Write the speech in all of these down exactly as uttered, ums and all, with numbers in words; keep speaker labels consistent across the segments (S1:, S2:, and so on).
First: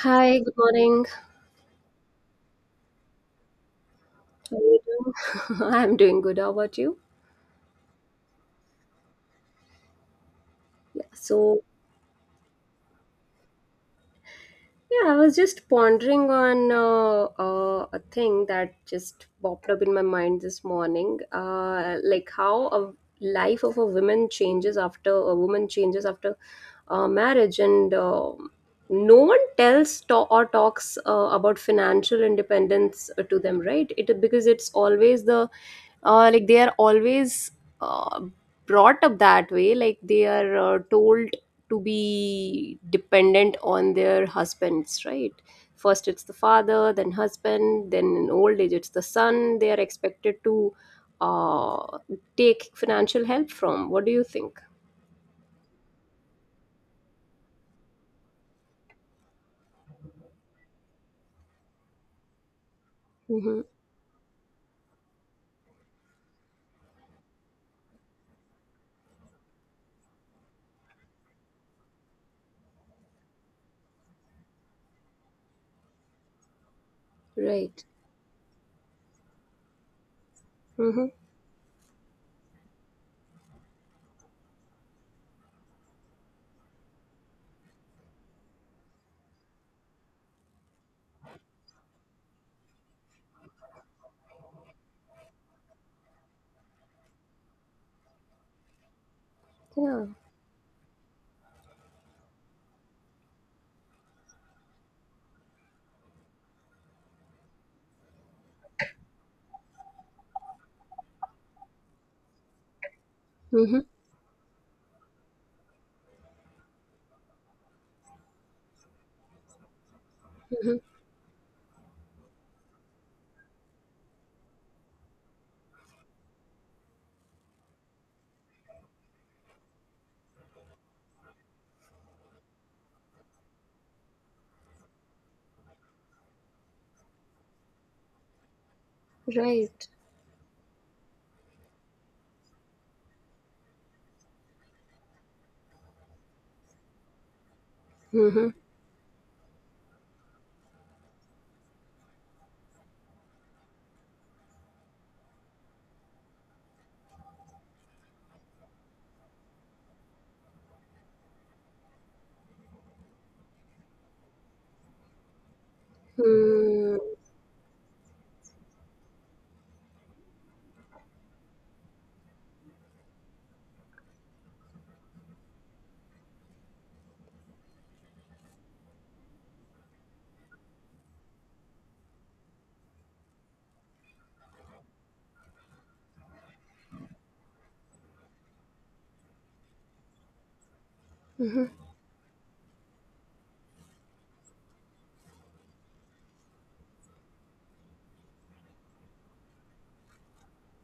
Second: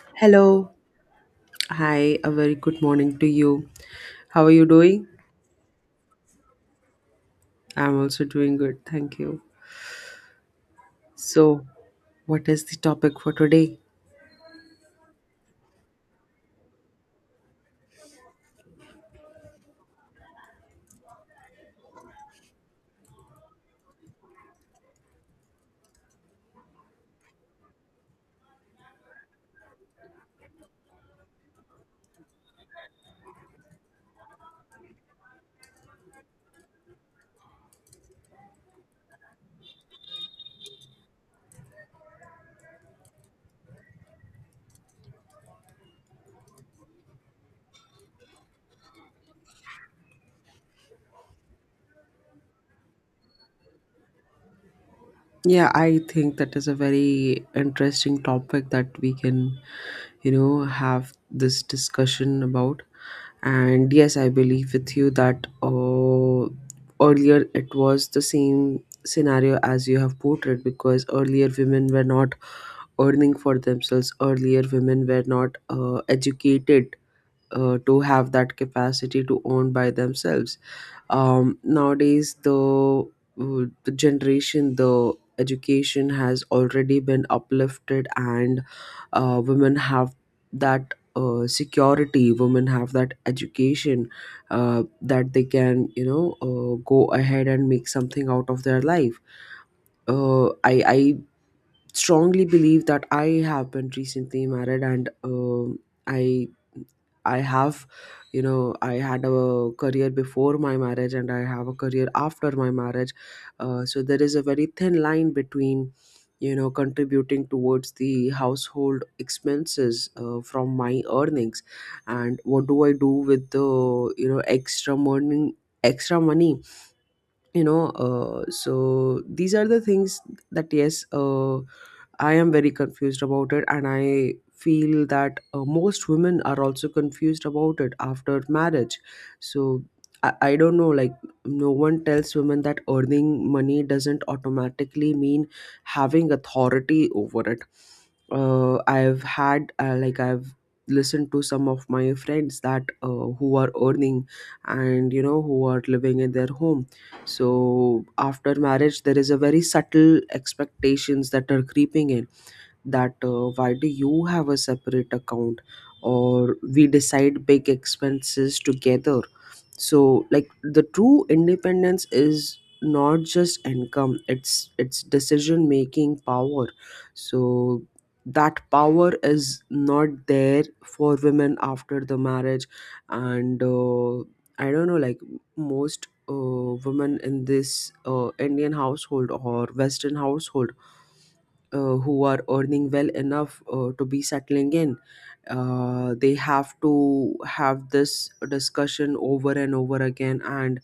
S1: Hi, good
S2: Hello.
S1: morning.
S2: Hi, a very good morning to you. How are
S1: How are
S2: you
S1: you
S2: doing?
S1: doing? I'm doing good. How about you?
S2: I'm also doing good, thank you.
S1: Yeah. So,
S2: So, what is the topic for today?
S1: yeah, I was just pondering on uh, uh, a thing that just popped up in my mind this morning, uh, like how a life of a woman changes after a woman changes after uh, marriage, and uh, no one tells to- or talks uh, about financial independence uh, to them, right? It because it's always the uh, like they are always uh, brought up that way, like they are uh, told to be dependent on their husbands, right? First it's the father, then husband, then in old age it's the son. They are expected to uh, take financial help from. What do you think?
S2: Yeah, I think that is a very interesting topic that we can, you know, have this discussion about.
S1: Mm-hmm.
S2: And yes, I believe with you that uh, earlier it was the same scenario as you have portrayed, because earlier women were not earning for themselves, earlier women were not uh, educated uh,
S1: Right.
S2: to have that capacity to own by themselves.
S1: Mm-hmm.
S2: Um, nowadays the uh, the generation, the education has already been uplifted, and uh, women have that uh, security, women have that education uh, that they can, you know, uh, go ahead and make something out of their life.
S1: Yeah.
S2: Uh, I, I strongly believe that. I have been recently married, and um, I I have, you know, I had a career before my marriage and I have a career after my marriage.
S1: Mm-hmm.
S2: Uh, so there is a very thin line between, you know, contributing towards the household expenses uh, from
S1: Mm-hmm.
S2: my earnings, and what do I do with the, you know, extra money extra money you know. Uh, so these are the things that, yes, uh, I am very confused about it, and I feel that uh, most women are also confused about it after marriage. So
S1: Right.
S2: I, I don't know, like, no one tells women that earning money doesn't automatically mean having authority over it.
S1: Mm-hmm.
S2: Uh, I've had, uh, like, I've listened to some of my friends that uh, who are earning, and, you know, who are living in their home. So after marriage there is a very subtle expectations that are creeping in, that uh, why do you have a separate account, or we
S1: Mm-hmm.
S2: decide big expenses together. So, like, the true independence is not just income, it's it's decision making power. So that power is not there for women after the marriage. And uh, I don't know, like, most uh, women in this uh, Indian household or Western household,
S1: Mm-hmm. Mm-hmm.
S2: uh, who are earning well enough uh, to be settling in, uh, they have to have this discussion over and over again. And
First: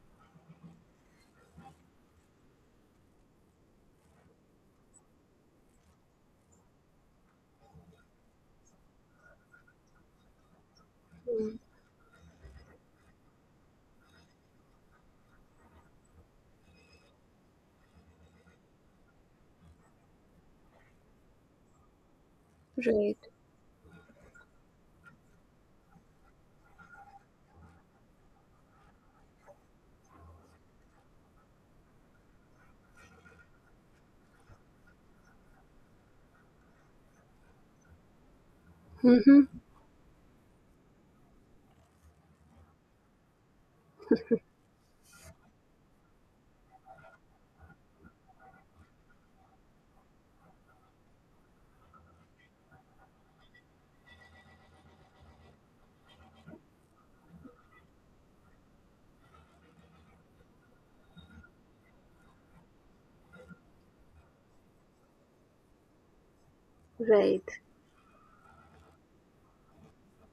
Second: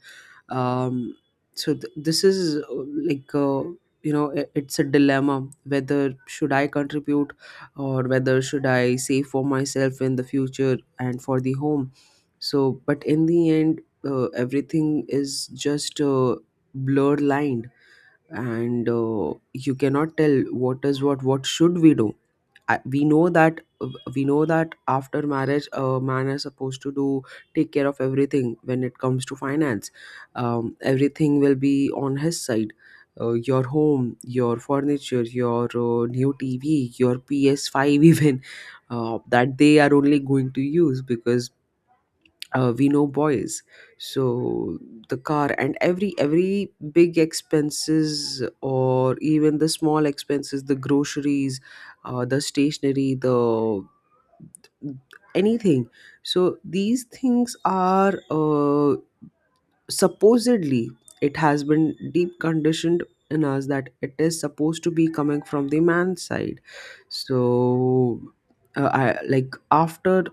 S2: um, so th- this is, uh, like, uh, you know, i- it's a dilemma whether should I contribute, or whether should I save for myself in the future and for the home. So but in the end, uh, everything is just a blurred line, and uh, you cannot tell what is what what should we do. I, we
S1: right
S2: know that we know that after marriage a man is supposed to do, take care of everything when it comes to finance. Um, everything will be on his side, uh, your home, your furniture, your uh, new tv, your P S five even, uh,
S1: mm-hmm.
S2: that they are only going to use, because uh, we know boys. So the car, and every every big expenses, or even the small expenses, the groceries, uh, the stationery, the anything. So these things are, uh, supposedly, it has been deep conditioned in us that it is supposed to be coming from the man's side.
S1: Right.
S2: So uh, I, like, after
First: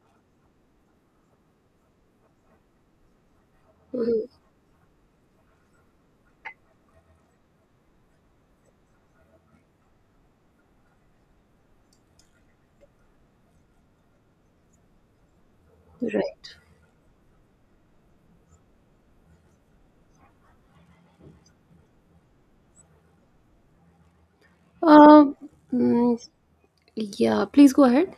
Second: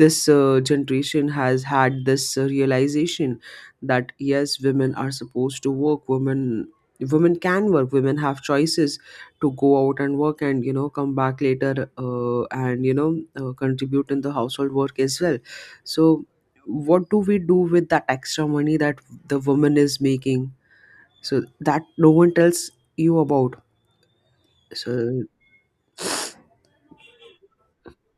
S2: this uh, generation has had this uh, realization that
S1: Mm-hmm.
S2: yes, women are supposed to work, women, women can work, women have choices to go out and work, and, you know, come back later, uh, and, you know, uh, contribute in the household work as well. So
S1: Right.
S2: what do we do with that extra money that the woman is making? So that no one tells you about. So
S1: Um, mm, yeah, please go ahead.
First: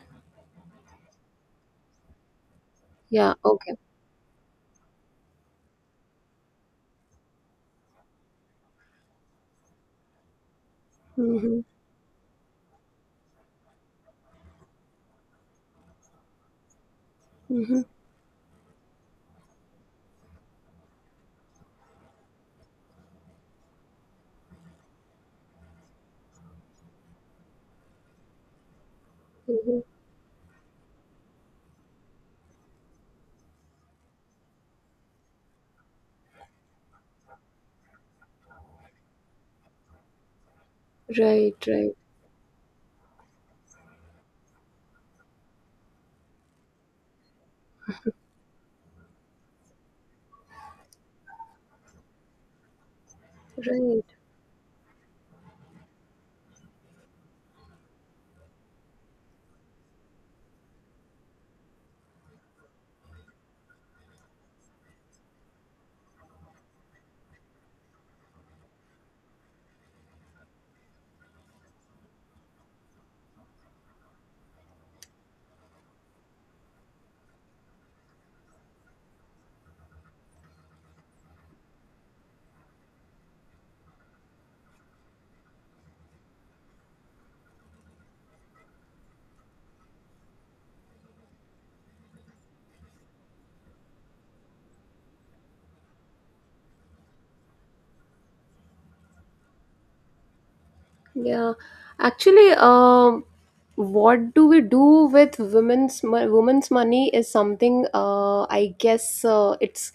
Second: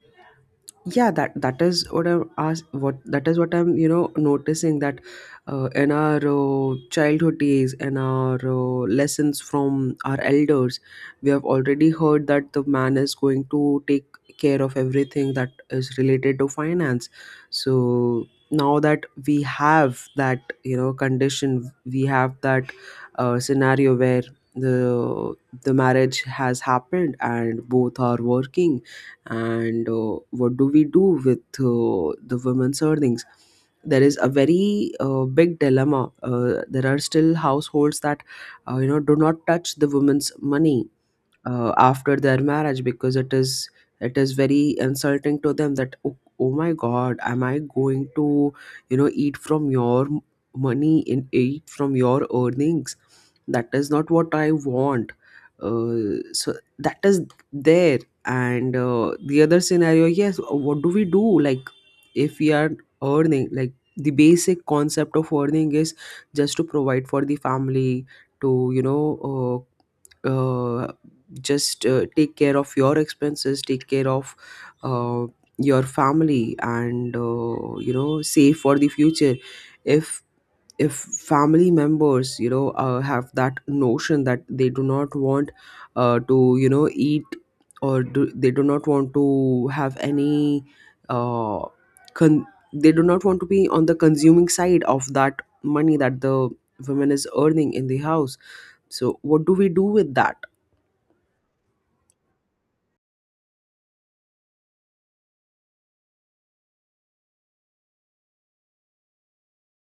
S2: yeah, that that is what I'm ask, what that
S1: Yeah,
S2: is what
S1: okay.
S2: I'm, you know, noticing, that uh, in our uh, childhood days and our uh, lessons from our elders, we have
S1: Mm-hmm,
S2: already heard that the man is going to take care of everything that is related to finance.
S1: mm-hmm,
S2: So now that we have that, you know, condition, we have that uh, scenario where the the marriage has happened and both are working,
S1: mm-hmm.
S2: and uh, what do we do with uh, the women's earnings? There is a very uh, big dilemma. Uh, there are still households that, uh, you know, do not touch the women's money
S1: Right,
S2: uh,
S1: right,
S2: after their marriage, because it is it is very insulting to them that, oh, oh my god, am I going to, you know, eat from your m- money and eat from your earnings? That is
S1: right.
S2: not what I want. Uh, so that is there. And uh, the other scenario, yes, what do we do? Like, if we are earning, like, the basic concept of earning is just to provide for the family, to, you know, uh, uh, just uh, take care of your expenses, take care of uh, your family, and, uh, you know, save for the future. if if family members, you know, uh, have that notion that they do not want uh, to, you know, eat, or do, they do not want to have any uh, con- they do not want to be on the consuming side of that money that the woman is earning in the house, so what do we do with that?
S1: Yeah. Actually, um, what do we do with women's mo- women's money is something uh, I guess uh, it's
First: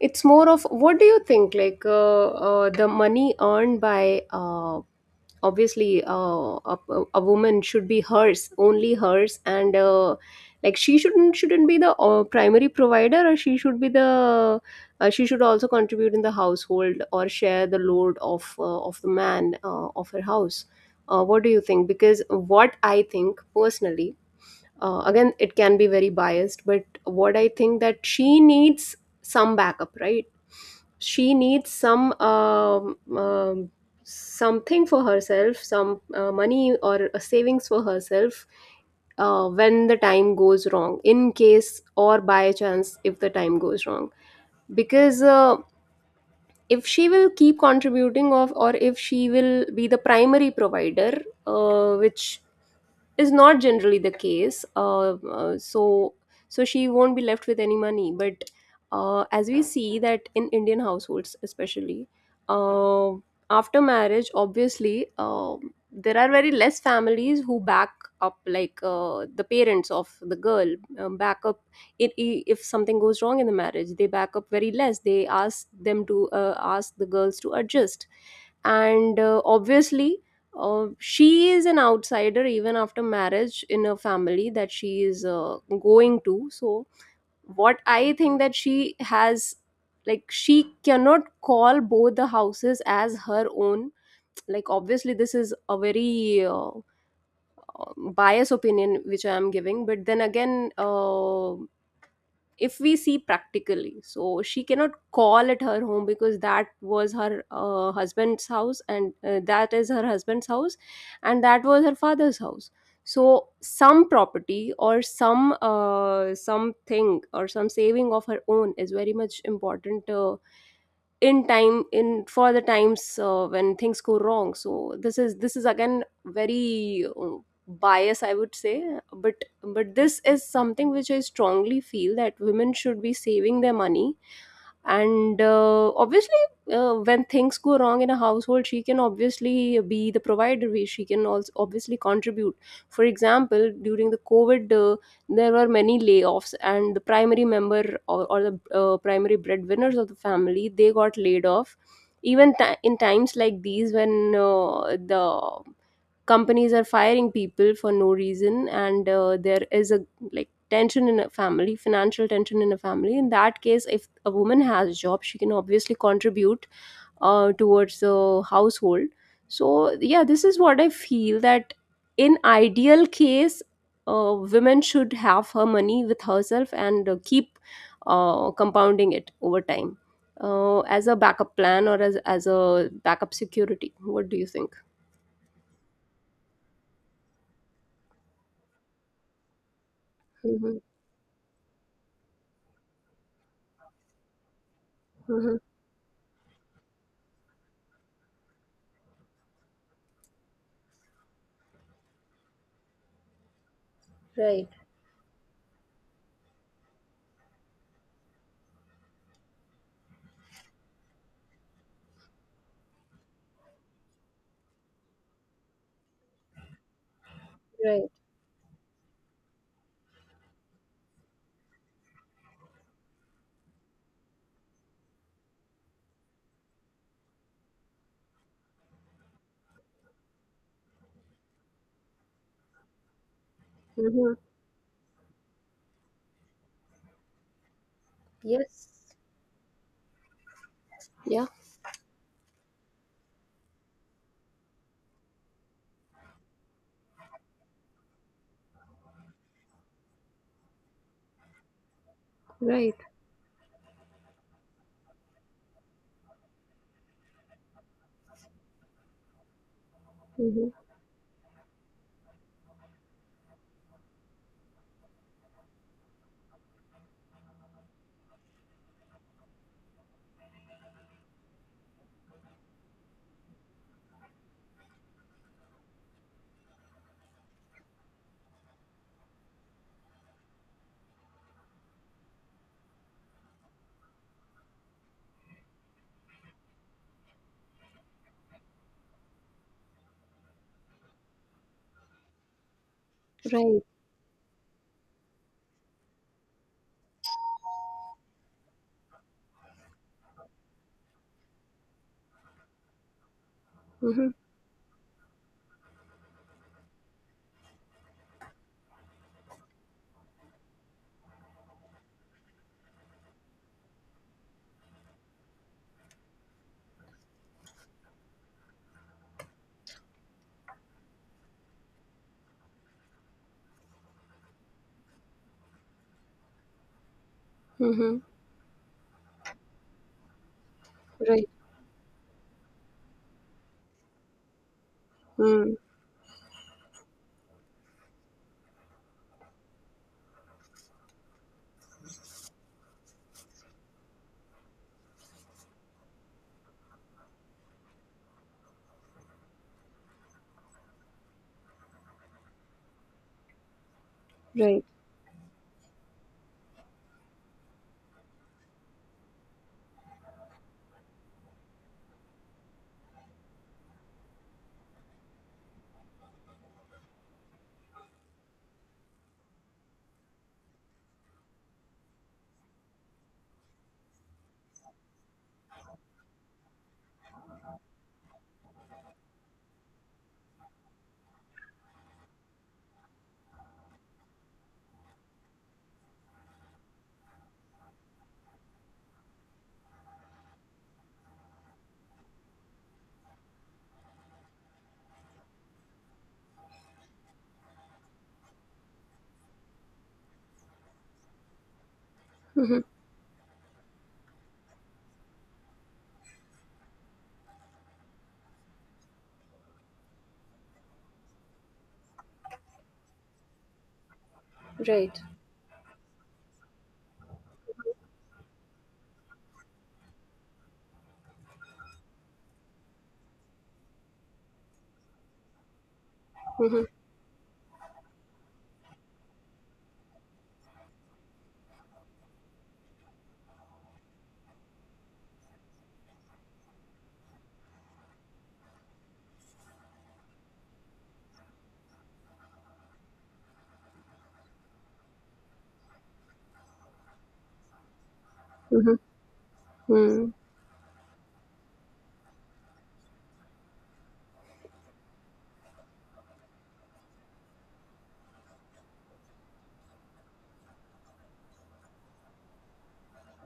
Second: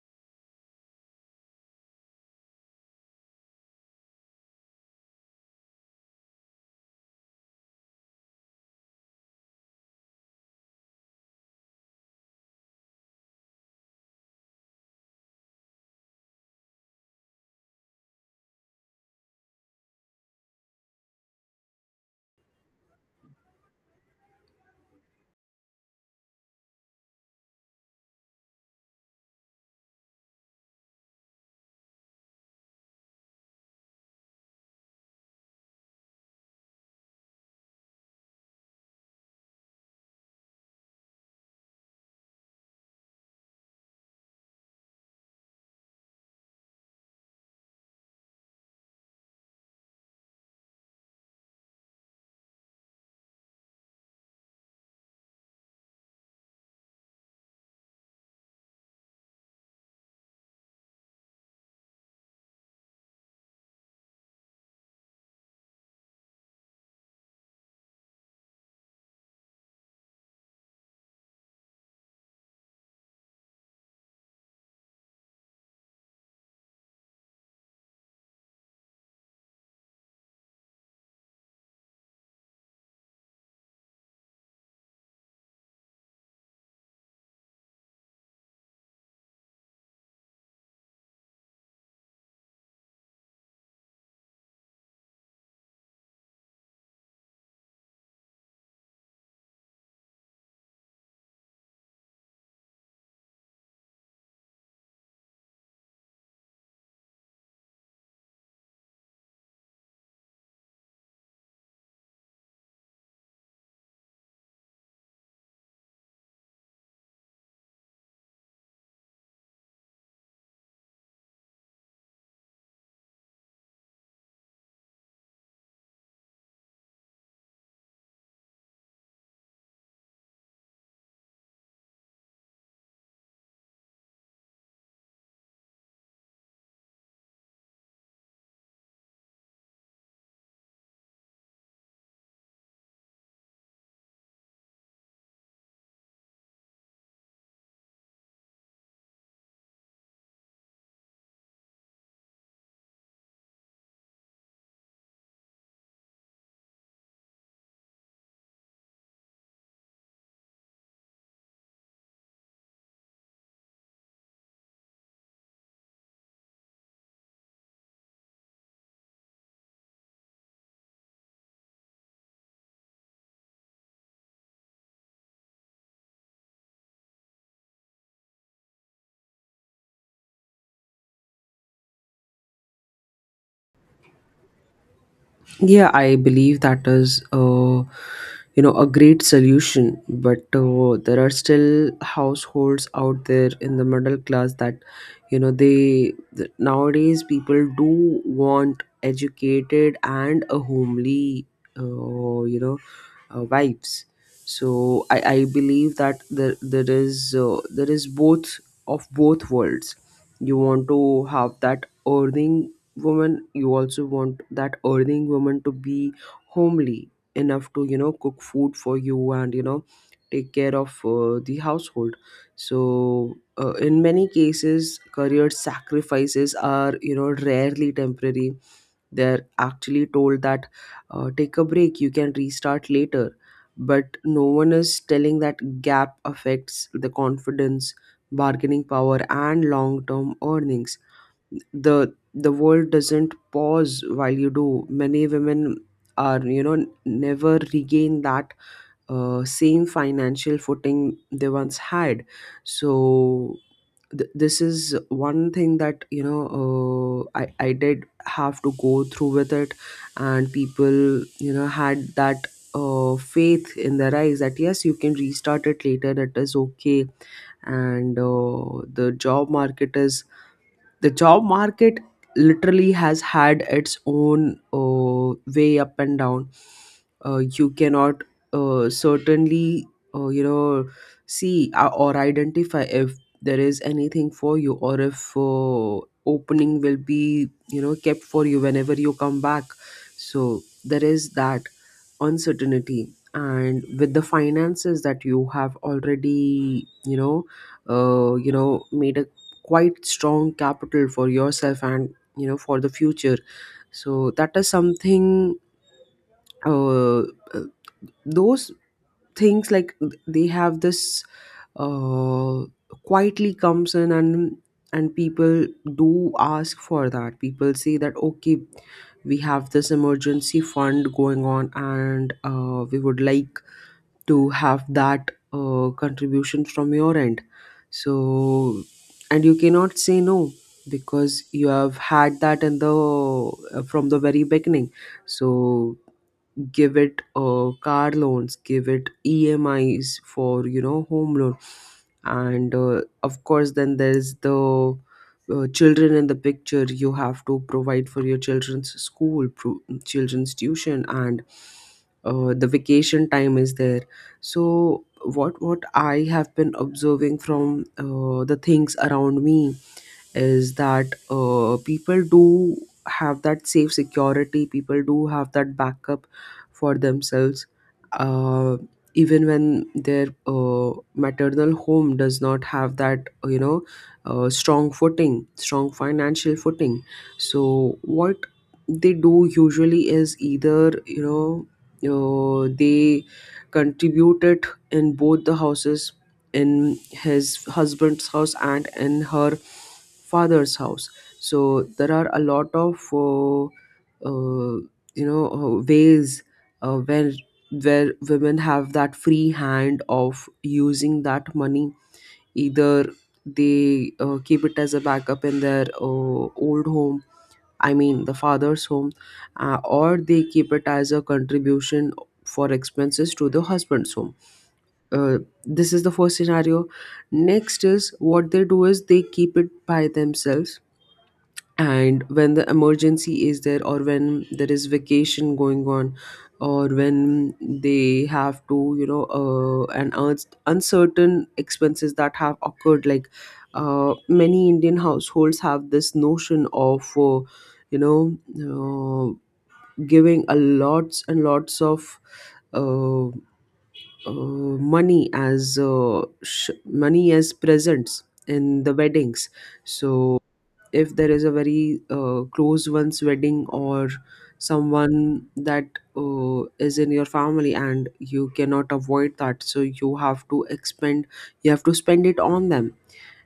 S1: it's more of, what do you think? Like uh, uh, the money earned by, uh, obviously uh, a, a woman should be hers, only hers. And uh, like she shouldn't shouldn't be the uh, primary provider, or she should be the, uh, she should also contribute in the household or share the load of, uh, of the man, uh, of her house. Uh, what do you think? Because what I think personally, uh, again, it can be very biased, but what I think, that she needs some backup, right? She needs some um, um, something for herself, some uh, money or a savings for herself, uh, when the time goes wrong, in case or by chance if the time goes wrong. Because uh, if she will keep contributing of, or if she will be the primary provider, uh, which is not generally the case. Uh, uh, so so she won't be left with any money. But uh, as we see that in Indian households, especially uh, after marriage, obviously, um, there are very less families who back up, like uh, the parents of the girl, um, back up it, i- if something goes wrong in the marriage they back up very less. They ask them to, uh, ask the girls to adjust. And uh, obviously, uh, she is an outsider even after marriage in a family that she is uh, going to. So, what I think that she has, like, she cannot call both the houses as her own. Like, obviously, this is a very uh, um, biased opinion which I am giving, but then again, uh, if we see practically, so she cannot call at her home because that was her uh, husband's house, and uh, that is her husband's house, and that was her father's house. So some property or some uh, something, or some saving of her own, is very much important, uh, in time in for the times uh, when things go wrong. So this is this is again very uh, bias, I would say, but but this is something which I strongly feel, that women should be saving their money. And uh, obviously, uh, when things go wrong in a household, she can obviously be the provider, where she can also obviously contribute. For example, during the COVID, uh, there were many layoffs, and the primary member, or, or the uh, primary breadwinners of the family, they got laid off. Even ti in times like these when uh, the companies are firing people for no reason, and uh, there is a like tension in a family, financial tension in a family, in that case if a woman has a job, she can obviously contribute uh, towards the household. So yeah, this is what I feel, that in ideal case, uh, women should have her money with herself and uh, keep uh, compounding it over time, uh, as a backup plan, or as, as a backup security. What do you think?
S2: Yeah, I believe that is, uh, you know, a great solution. But
S1: Mm-hmm.
S2: uh, there are still households out there in the middle class that, you know,
S1: Mm-hmm.
S2: they th- nowadays people do want educated and a homely, uh, you know, uh, wives.
S1: Right.
S2: So I, I believe that there there is, uh, there is both of both worlds. You want to have that earning woman, you also want that earning woman to be homely enough to, you
S1: Right.
S2: know, cook food for you, and, you know, take care of uh, the household. So uh, in many cases career sacrifices are, you know, rarely temporary. They're actually told that, uh, take a break, you can restart later. But
S1: Mm-hmm.
S2: no one is telling that gap affects the confidence, bargaining
S1: Yes.
S2: power and long term earnings.
S1: Yeah.
S2: The the world doesn't pause while you do. Many women are, you know, never regain that uh, same financial footing they once had.
S1: Right.
S2: So th- this is one thing that, you know, uh, I, I did have to go through with it. And
S1: Mm-hmm.
S2: people, you know, had that uh, faith in their eyes that yes, you can restart it later, it is okay. And uh, the job market is, the job market literally has had its own uh, way up and down. Uh, you cannot uh, certainly uh, you know, see uh, or identify if there is anything for you, or if uh, opening will be, you know, kept for you whenever you come back. So there is that uncertainty,
S1: Right.
S2: and with the finances that you have already, you know, uh, you know, made a quite strong capital for yourself, and, you know, for the future.
S1: Mm-hmm.
S2: So that is something, uh, uh, those things, like th- they have this uh, quietly comes in. and and people do ask for that, people say that, okay, we have this emergency fund going on, and uh, we would like to have that uh, contribution from your end. So,
S1: Mm-hmm.
S2: and you cannot say no, because
S1: Right.
S2: you have had that in the uh, from the very beginning.
S1: Mm.
S2: So give it uh, car loans, give it emis for, you know, home loan. And uh, of course then there's the uh, children in the picture, you have to provide for your children's school pro- children's tuition, and uh, the vacation time is there.
S1: Right.
S2: So what what I have been observing from uh, the things around me is that uh, people do have that safe security, people do have that backup for themselves, uh, even when their uh, maternal home does not have that, you know, uh, strong footing strong financial footing. So what they do usually is, either, you know, uh, they contribute it in both the houses, in his husband's house and in her father's house. So there are a lot of uh, uh, you know, uh, ways uh, where where women have that free hand of using that money.
S1: Mm-hmm.
S2: Either they uh, keep it as a backup in their uh, old home, I mean the father's home, uh, or they keep it as a contribution for expenses to the husband's home.
S1: Right.
S2: uh, this is the first scenario. Next is what they do is they keep it by themselves. And when the emergency is there, or when there is vacation going on,
S1: Mm-hmm.
S2: or when they have to, you know, uh, an uns- uncertain expenses that have occurred. Like, uh, many Indian households have this notion of, uh, you know, uh, giving a lots and lots of uh, uh, money as uh, sh- money as presents in the
S1: Mm-hmm.
S2: weddings.
S1: Mm.
S2: So if there is a very uh, close one's wedding, or someone that uh, is in your family and you cannot avoid that, so you have to expend, you have to spend it on them.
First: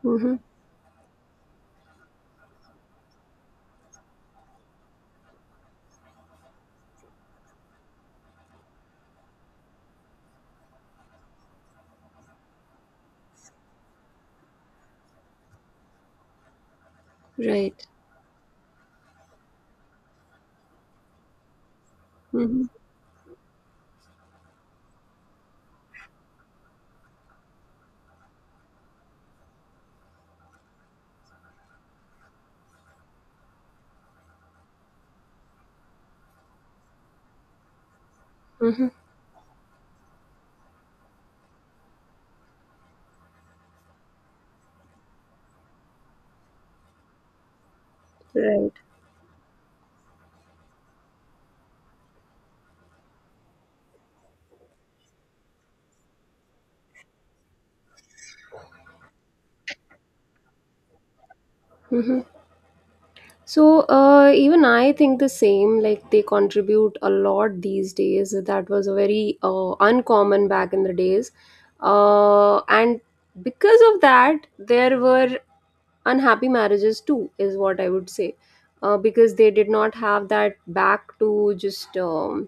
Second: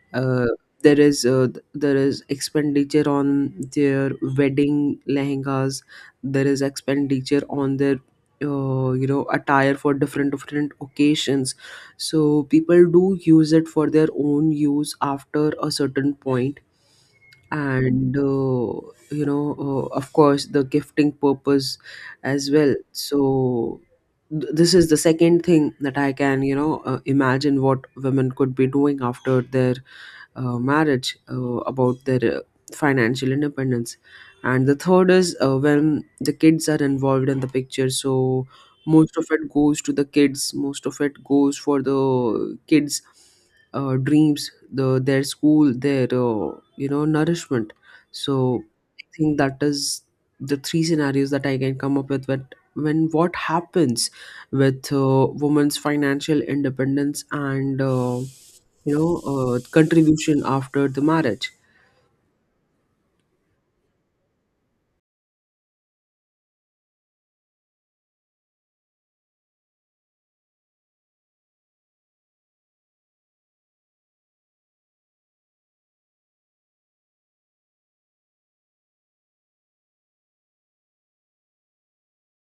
S1: Mm-hmm.
S2: uh, there is uh, th- there is expenditure on their wedding lehengas, there is expenditure on their uh, you know, attire for different different occasions, so people do use it for their own use after a certain point,
S1: Right.
S2: and uh, you know uh, of course, the gifting purpose as
S1: Mm-hmm.
S2: well. So th- this is the second thing that I can you know uh, imagine what women could be doing after their uh, marriage, uh, about their uh, financial independence. And the third is uh, when the kids are involved in the picture, so
S1: Mm-hmm.
S2: most of it goes to the kids, most of it goes for the kids' uh, dreams, the their school, their uh, you know nourishment. So
S1: Right.
S2: I think that is the three scenarios that I can come up with, when, when what happens with uh, women's financial independence and uh, you know uh, contribution after the marriage.
S1: Mm-hmm. So uh, even I think the same. Like they contribute a lot these days. That was a very uh, uncommon back in the days, uh, and because of that, there were unhappy marriages too, is what I would say. Uh, because they did not have that back to just, um,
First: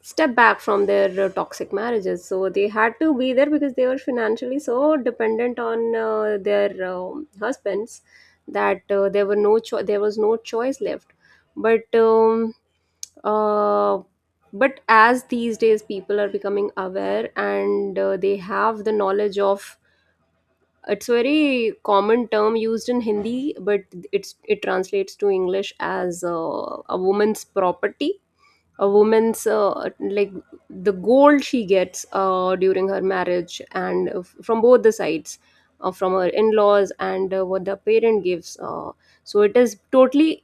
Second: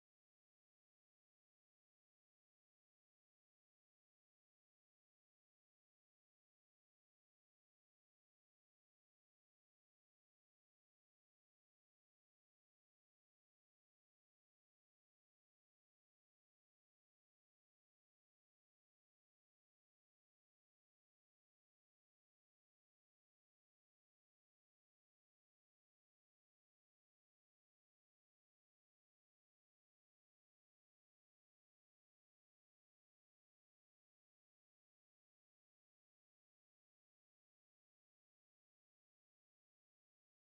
S1: step back from their uh, toxic marriages, so they had to be there, because they were financially so dependent on uh, their, um, husbands, that uh, there were no cho- there was no choice left. But um, uh, but as these days people are becoming aware, and uh, they have the knowledge of, it's a very common term used in Hindi, but it's, it translates to English as uh, a woman's property, a woman's, uh, like the gold she gets uh, during her marriage, and uh, from both the sides, uh, from her in-laws and uh, what the parent gives. Uh, so it is totally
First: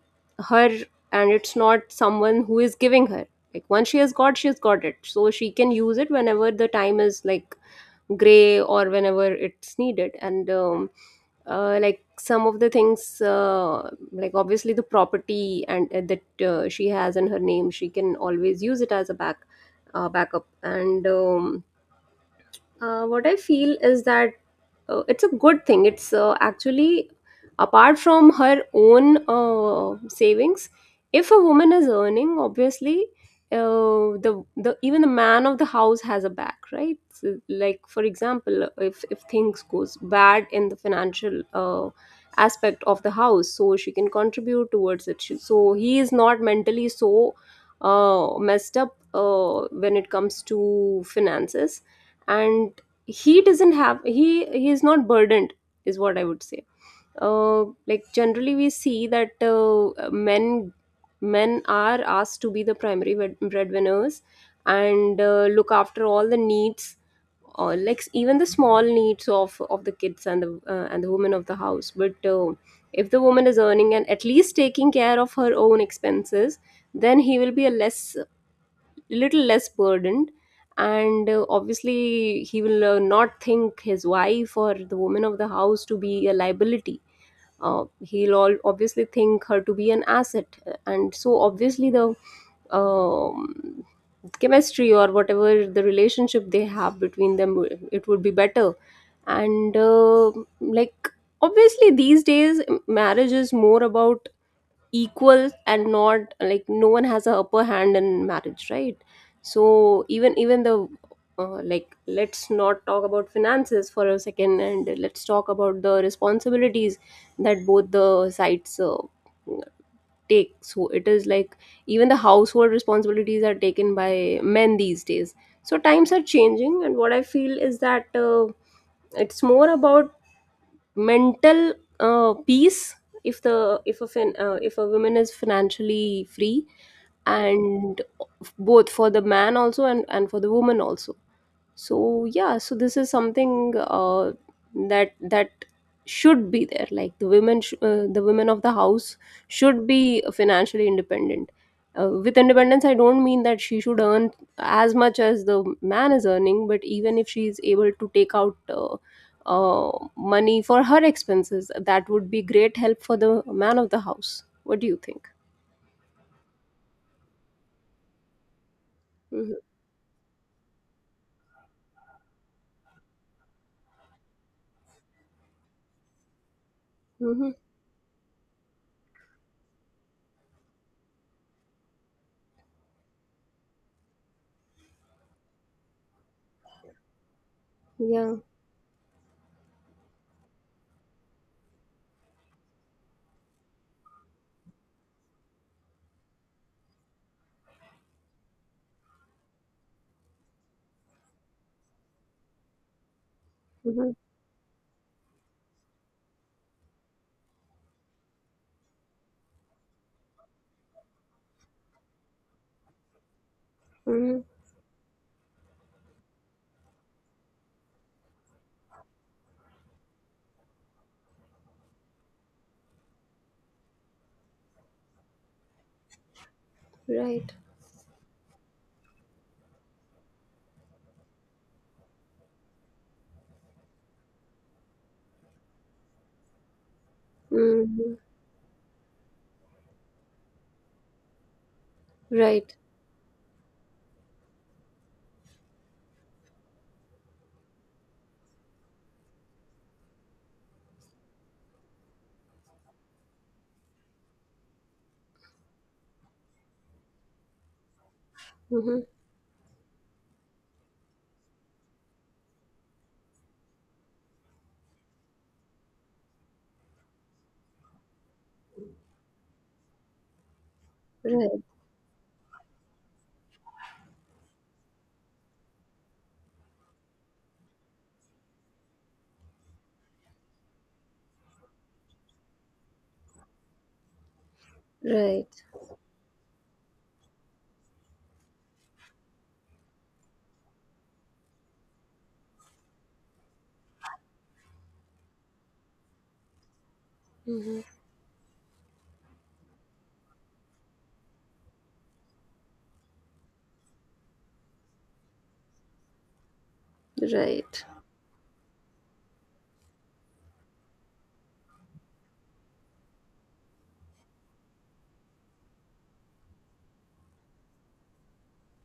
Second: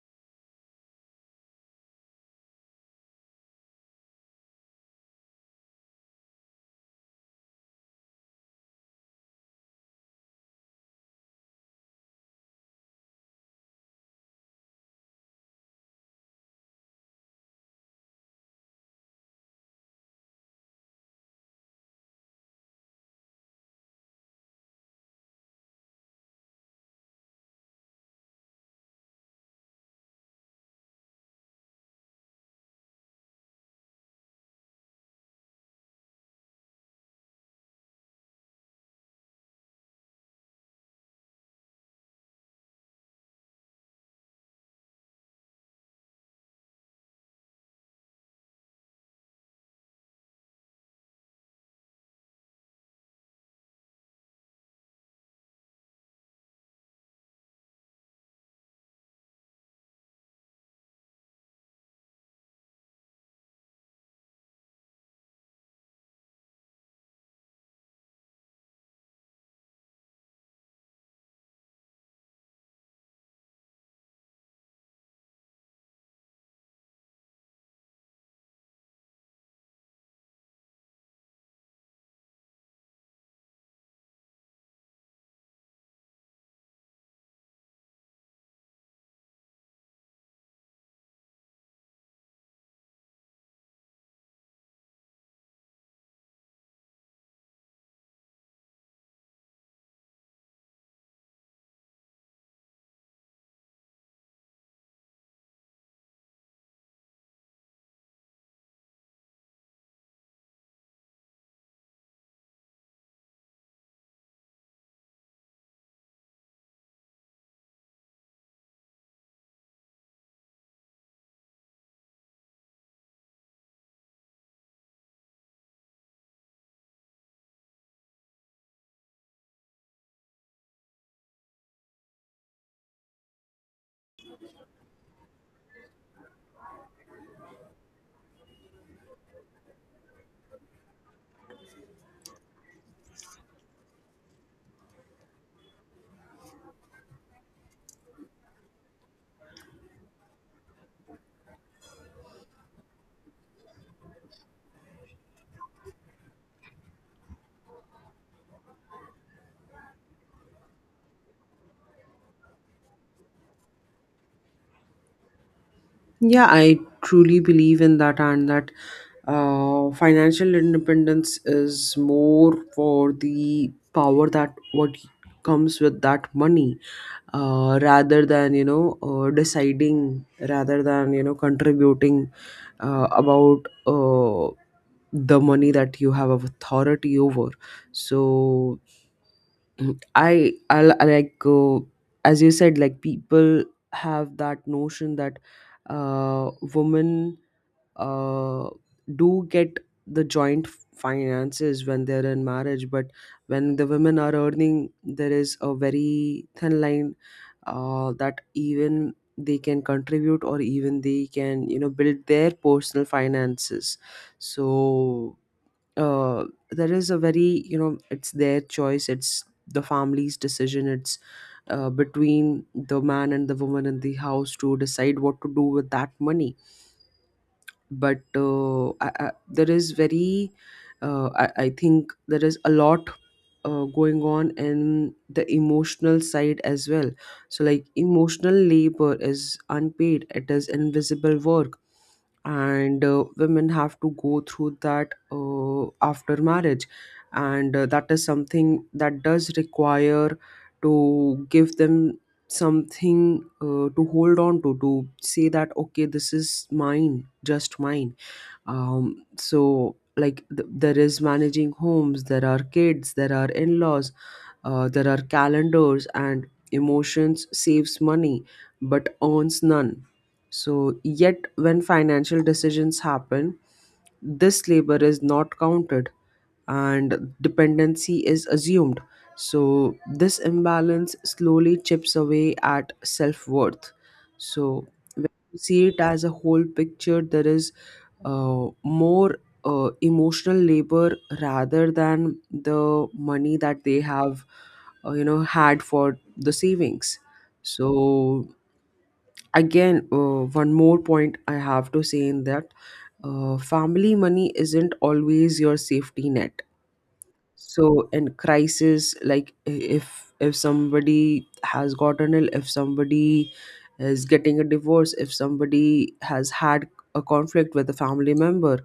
S1: her, and it's not someone who is giving her. Like once she has got, she has got it. So she can use it whenever the time is like gray, or whenever it's needed. And um, uh, like some of the things, uh, like obviously the property and uh, that uh, she has in her name, she can always use it as a back, uh, backup. And um, uh, what I feel is that uh, it's a good thing, it's uh, actually, apart from her own uh, savings, if a woman is earning, obviously, uh, the the even the man of the house has a back, right? So, like for example, if if things goes bad in the financial uh, aspect of the house, so she can contribute towards it. She- so he is not mentally so uh, messed up uh, when it comes to finances. And he doesn't have, he he is not burdened, is what I would say. uh like generally we see that uh, men, men are asked to be the primary bread- breadwinners, and uh, look after all the needs, or like even the small needs of of the kids and the, uh, and the woman of the house. But uh, if the woman is earning and at least taking care of her own expenses, then he will be a less, little less burdened. And uh, obviously he will uh, not think his wife or the woman of the house to be a liability. Uh, he'll all obviously think her to be an asset. And so obviously the, um, chemistry, or whatever the relationship they have between them, it would be better. And uh, like obviously these days marriage is more about equal, and not like no one has a upper hand in marriage, right? So even even the, uh, like let's not talk about finances for a second, and let's talk about the responsibilities that both the sides uh, take. So it is like even the household responsibilities are taken by men these days. So times are changing, and what I feel is that uh, it's more about mental uh, peace, if the, if a fin- uh, if a woman is financially free, and both for the man also and and for the woman also. So yeah, so this is something uh, that that should be there. Like the women sh- uh, the women of the house should be financially independent. Uh, with independence, I don't mean that she should earn as much as the man is earning, but even if she is able to take out uh, uh, money for her expenses, that would be great help for the man of the house. What do you think?
S2: Yeah, I truly believe in that, and that
S1: Mm-hmm.
S2: uh, financial independence is more for the power that what comes with that money,
S1: Mm-hmm.
S2: uh, rather than you know uh, deciding, rather than you know contributing uh, about uh, the money that you have authority over.
S1: Yeah.
S2: So I, I like, uh, as you said, like people have that notion that uh, women uh, do get the joint finances when they're in marriage, but when the
S1: Mm-hmm.
S2: women are earning, there is a very thin line uh, that even they can contribute or even they can you know build their personal finances.
S1: Mm-hmm.
S2: So uh, there is a very you know it's their choice, it's the family's decision, it's uh, between the man and the woman in the house to decide what to do with that money.
S1: Right.
S2: But uh, I, I, there is very uh, I, I think there is a lot uh, going on in the emotional side as well. So, like,
S1: Mm-hmm.
S2: emotional labor is unpaid, it is invisible work.
S1: Right.
S2: And uh, women have to go through that uh, after marriage, and uh, that is something that does require to give them something uh, to hold on to to say that okay, this is mine, just mine.
S1: Mm-hmm.
S2: Um so, like, th- there is managing homes, there are kids, there are in-laws, uh, there are calendars, and emotions saves money but earns none. So yet
S1: Right.
S2: when financial decisions happen, this labor is not counted and dependency is assumed. So, this imbalance slowly chips away at self worth. So, when
S1: Right.
S2: you see it as a whole picture, there is uh, more uh, emotional labor rather than the money that they have, uh, you know, had for the savings.
S1: Mm-hmm.
S2: So, again, uh, one more point I have to say in that: uh, family money isn't always your safety net.
S1: Right.
S2: So in crisis, like i- if if somebody has gotten ill, if somebody is getting a divorce, if somebody has had a conflict with a family member,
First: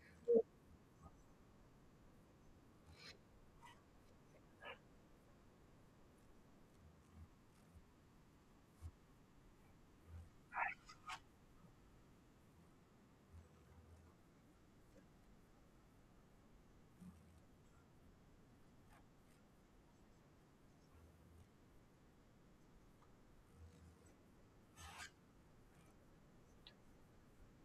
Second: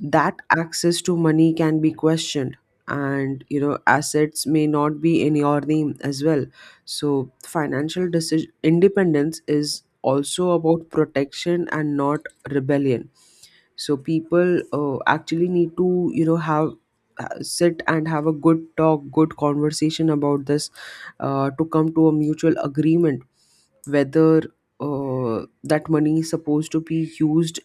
S2: that access to money can be questioned, and you know assets may not be in your name as well. So financial decision independence is also about protection and not rebellion. So people uh, actually need to you know have ha- sit and have a good talk, good conversation about this, uh, to come to a mutual agreement whether uh, that money is supposed to be used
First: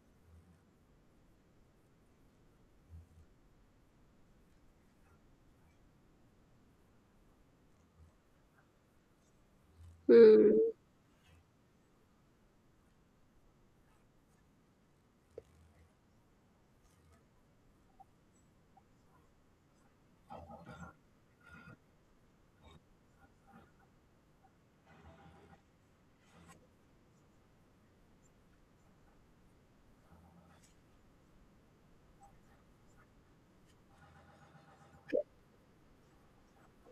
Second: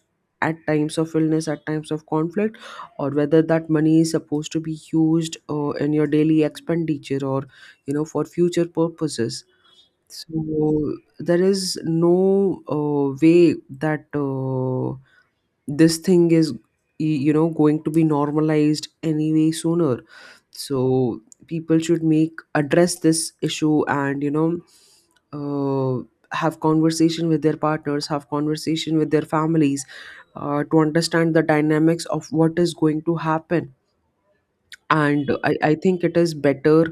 S2: at times of illness, at times of conflict, or whether that money is supposed to be used uh, in your daily expenditure or you know for future purposes.
S1: Hmm.
S2: So there is no uh, way that uh, this thing is y- you know going to be normalized anyway sooner. So people should make address this issue, and you know uh, have conversation with their partners, have conversation with their families, uh, to understand the dynamics of what is going to happen. And I, I think it is better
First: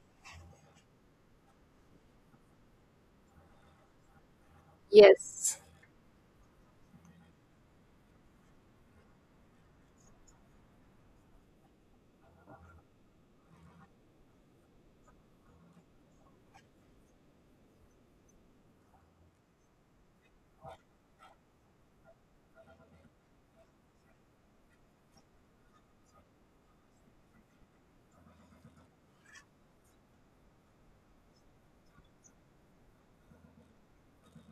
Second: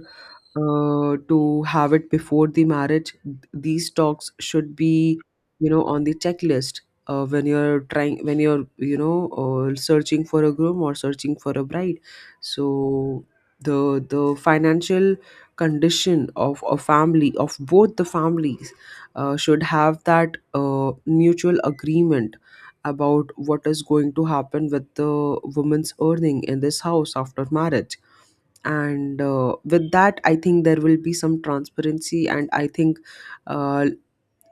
S2: uh, to have it before the marriage. These talks should be
S1: Yes.
S2: you know on the checklist uh, when you're trying, when you're you know uh, searching for a groom or searching for a bride. So the the financial condition of a family, of both the families, uh, should have that uh, mutual agreement about what is going to happen with the woman's earning in this house after marriage. And uh, with that, I think there will be some transparency, and I think uh,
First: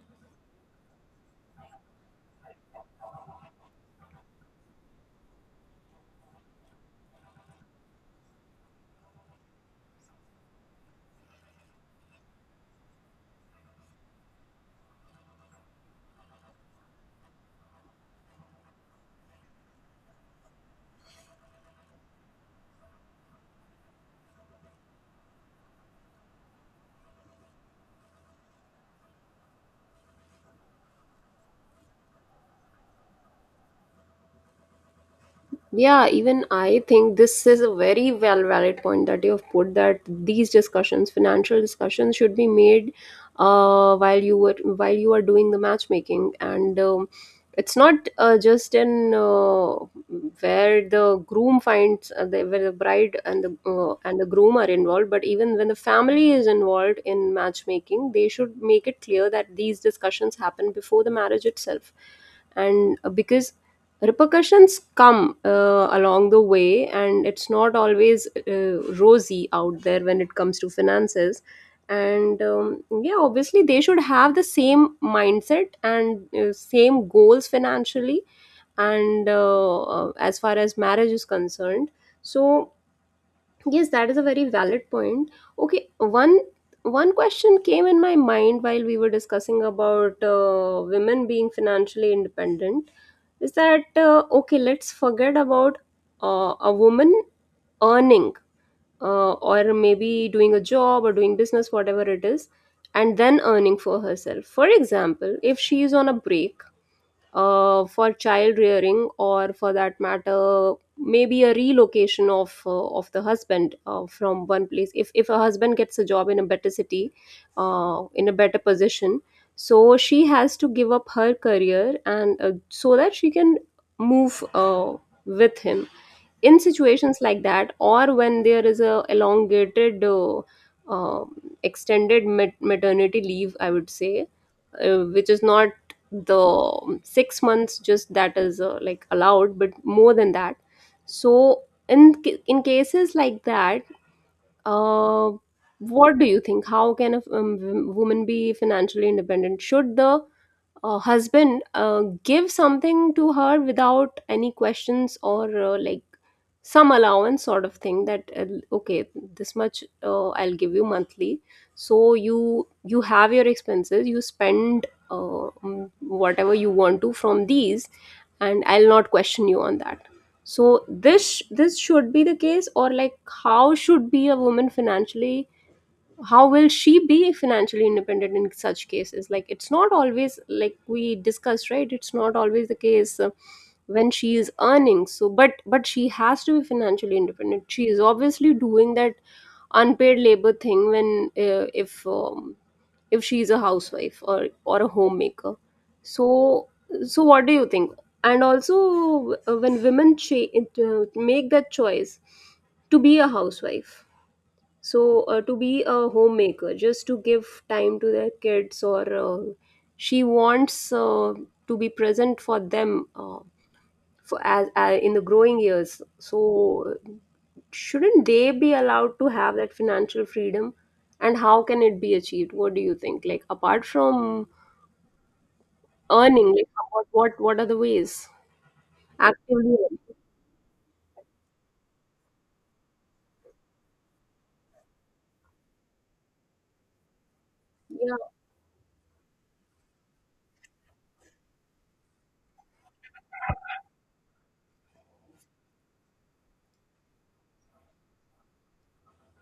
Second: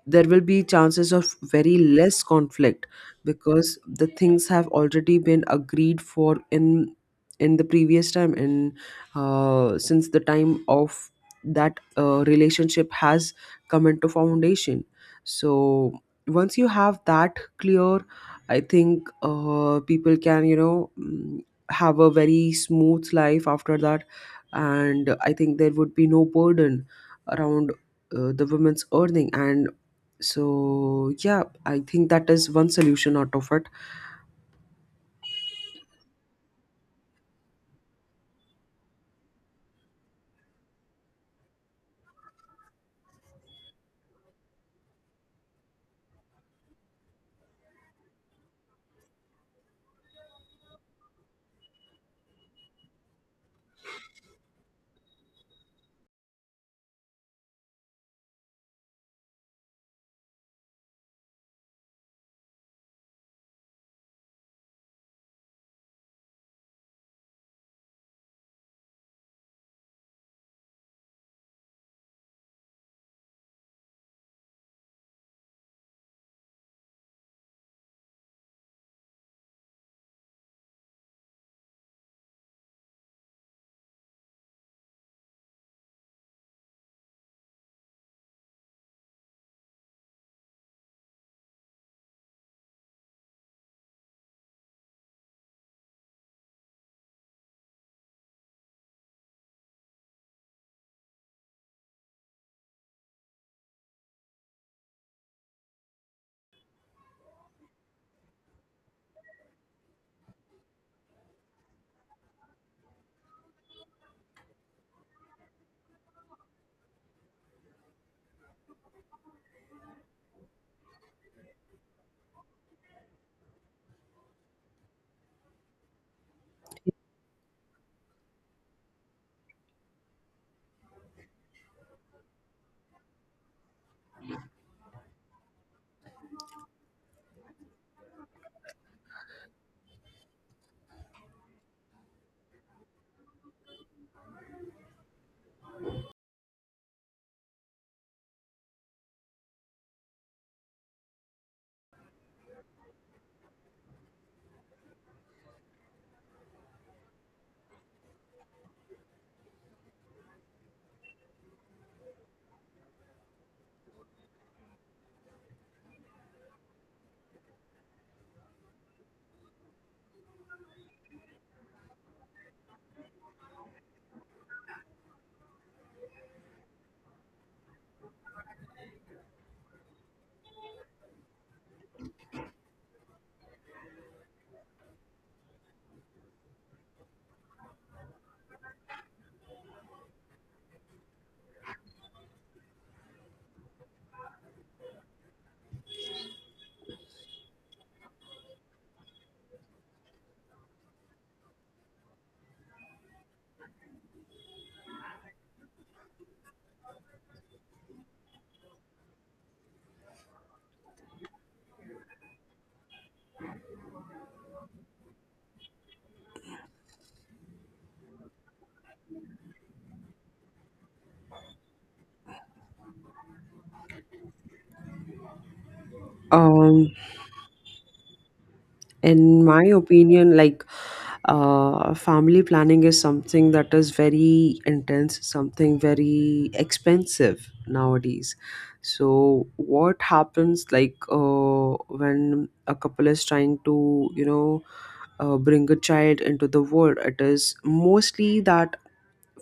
S2: there will be chances of very less conflict, because the things have already been agreed for in in the previous time, and uh, since the time of that uh, relationship has come into foundation. So once you have that clear, I think uh, people can you know mm, have a very smooth life after that. And I think there would be no burden around uh, the women's earning. And so yeah, I think that is one solution out of it.
S1: Yeah, even I think this is a very well valid point that you have put, that these discussions, financial discussions, should be made uh, while you were while you are doing the matchmaking. And, um, it's not uh, just in uh, where the groom finds uh, the, where the bride and the, uh, and the groom are involved, but even when the family is involved in matchmaking, they should make it clear that these discussions happen before the marriage itself. And uh, because repercussions come uh, along the way, and it's not always uh, rosy out there when it comes to finances. And, um, yeah, obviously they should have the same mindset and uh, same goals financially, and uh, uh, as far as marriage is concerned. So, yes, that is a very valid point. Okay, one one question came in my mind while we were discussing about uh, women being financially independent, is that uh, okay, let's forget about uh, a woman earning uh, or maybe doing a job or doing business, whatever it is, and then earning for herself. For example, if she is on a break uh, for child rearing, or for that matter maybe a relocation of uh, of the husband uh, from one place, if if a husband gets a job in a better city, uh, in a better position, so she has to give up her career, and uh, so that she can move uh, with him. In situations like that, or when there is a elongated uh, uh, extended mat- maternity leave, I would say, uh, which is not the, um, six months just that is uh, like allowed, but more than that. So in ca- in cases like that, uh, what do you think, how can a, um, w- woman be financially independent? Should the uh, husband uh, give something to her without any questions, or uh, like some allowance sort of thing, that uh, okay, this much uh, I'll give you monthly, so you you have your expenses, you spend uh, mm, whatever you want to from these, and I'll not question you on that. So this this should be the case, or like how should be a woman financially, how will she be financially independent in such cases? Like it's not always, like we discussed, right, it's not always the case uh, when she is earning. So but but she has to be financially independent. She is obviously doing that unpaid labor thing, when uh, if um, if she is a housewife or or a homemaker. so so what do you think? And also uh, when women cha- it, uh, make that choice to be a housewife, so, uh, to be a homemaker, just to give time to their kids, or uh, she wants uh, to be present for them uh, for as uh, in the growing years. So, shouldn't they be allowed to have that financial freedom? And how can it be achieved? What do you think? Like apart from earning, like
S2: um
S1: what what what are the ways
S2: in my
S1: actively earn?
S2: opinion, like, uh family planning is something that is very intense, something very expensive
S1: Yeah.
S2: nowadays. So what happens, like, uh when a couple is trying to you know uh, bring a child into the world, it is mostly that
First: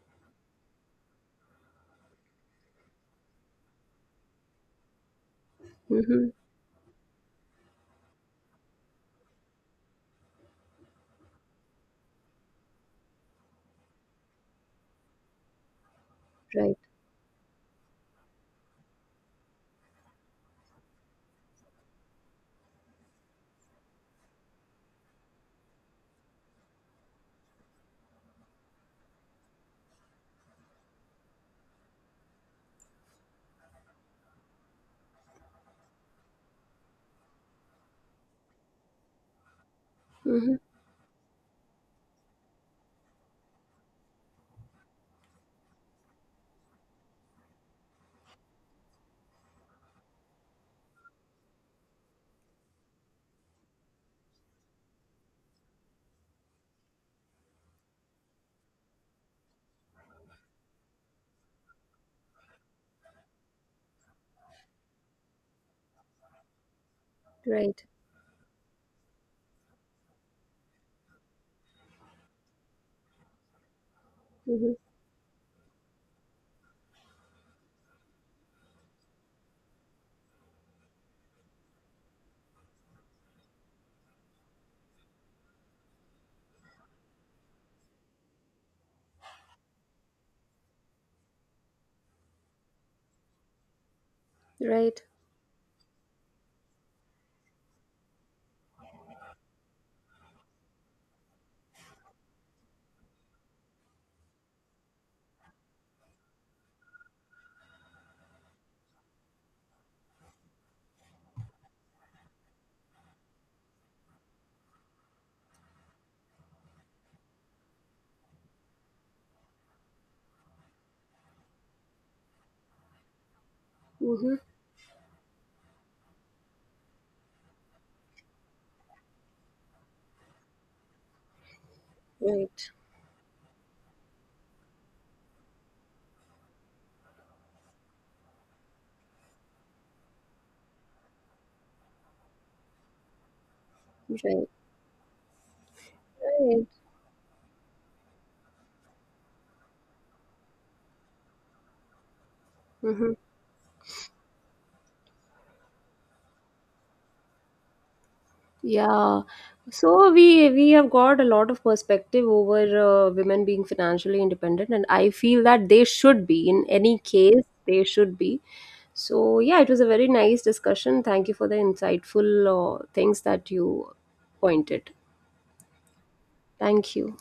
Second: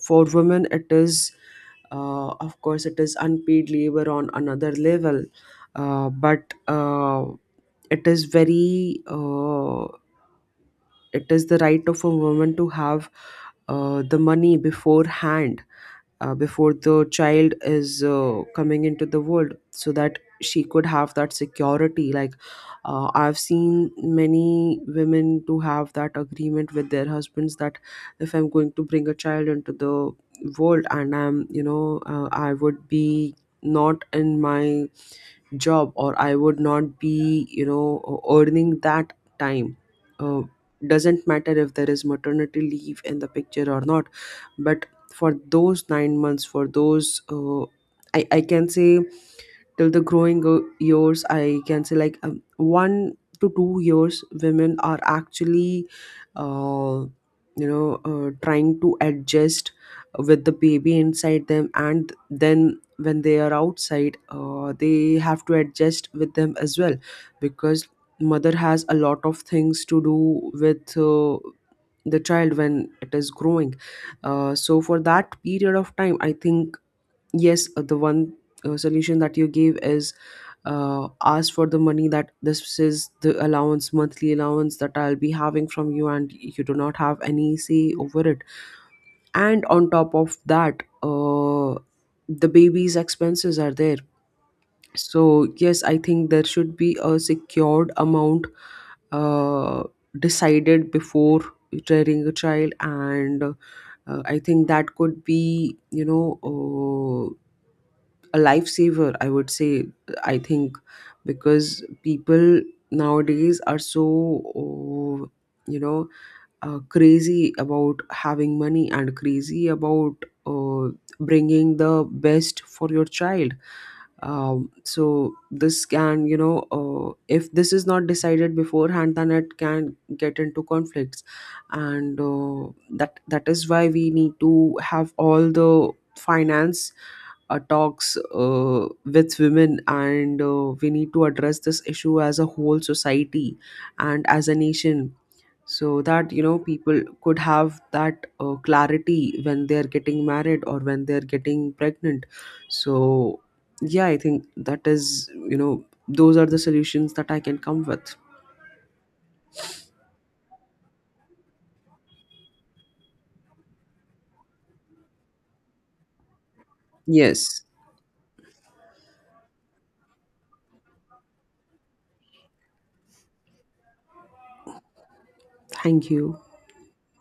S2: for women it is uh, of course it is unpaid labor on another level. Uh,
S1: Mm-hmm.
S2: but uh, It is very uh, it is the right of a woman to have uh, the money beforehand, uh, before
S1: Right.
S2: the child is uh, coming into the world, so that she could have that security. Like uh, I've seen many women to have that agreement with their husbands that if I'm going to bring a child into the world and I'm you know uh, I would be not in my job, or I would not be you know e-, earning that time. uh,
S1: Mm-hmm.
S2: doesn't matter if there is maternity leave in the picture or not, but for those nine months, for those uh, I, I can say till the growing o- years, I can say, like, um, one to two years, women are actually uh, you know uh, trying to adjust with the baby inside them, and then when they are outside, uh, they have to adjust with them as well,
S1: Right.
S2: because mother has a lot of things to do with uh, the child when it is growing. Uh,
S1: Mm-hmm.
S2: so for that period of time, I think yes, uh, the one uh, solution that you gave is uh, ask for the money, that this is the allowance, monthly allowance that I'll be having from you, and you do not have any say over it. And on top of that, uh, the baby's expenses are there.
S1: Right.
S2: So yes, I think there should be a secured amount uh, decided before rearing a child. And uh, I think that could be you know uh, a lifesaver, I would say. I think, because people nowadays are so, oh, you know uh, crazy about having money and crazy about uh, bringing the best for your child.
S1: Mm-hmm.
S2: Um, so this can, you know uh, if this is not decided beforehand, then it can get into conflicts. And uh,
S1: Right.
S2: that, that is why we need to have all the finance uh, talks uh, with women, and uh, we need to address this issue as a whole society and as
S1: Right.
S2: a nation, so that you know
S1: Right.
S2: people could have that uh, clarity when they're getting married or when they're getting pregnant.
S1: Mm-hmm.
S2: So yeah, I think that is you know those are the solutions that I can come with.
S1: Yeah. So we we have got a lot of perspective over uh, women being financially independent, and I feel that they should be. In any case,
S2: Yes,
S1: they should be. So yeah, it was a very nice discussion. Thank you for the insightful uh, things that you pointed.
S2: thank you.
S1: Thank you.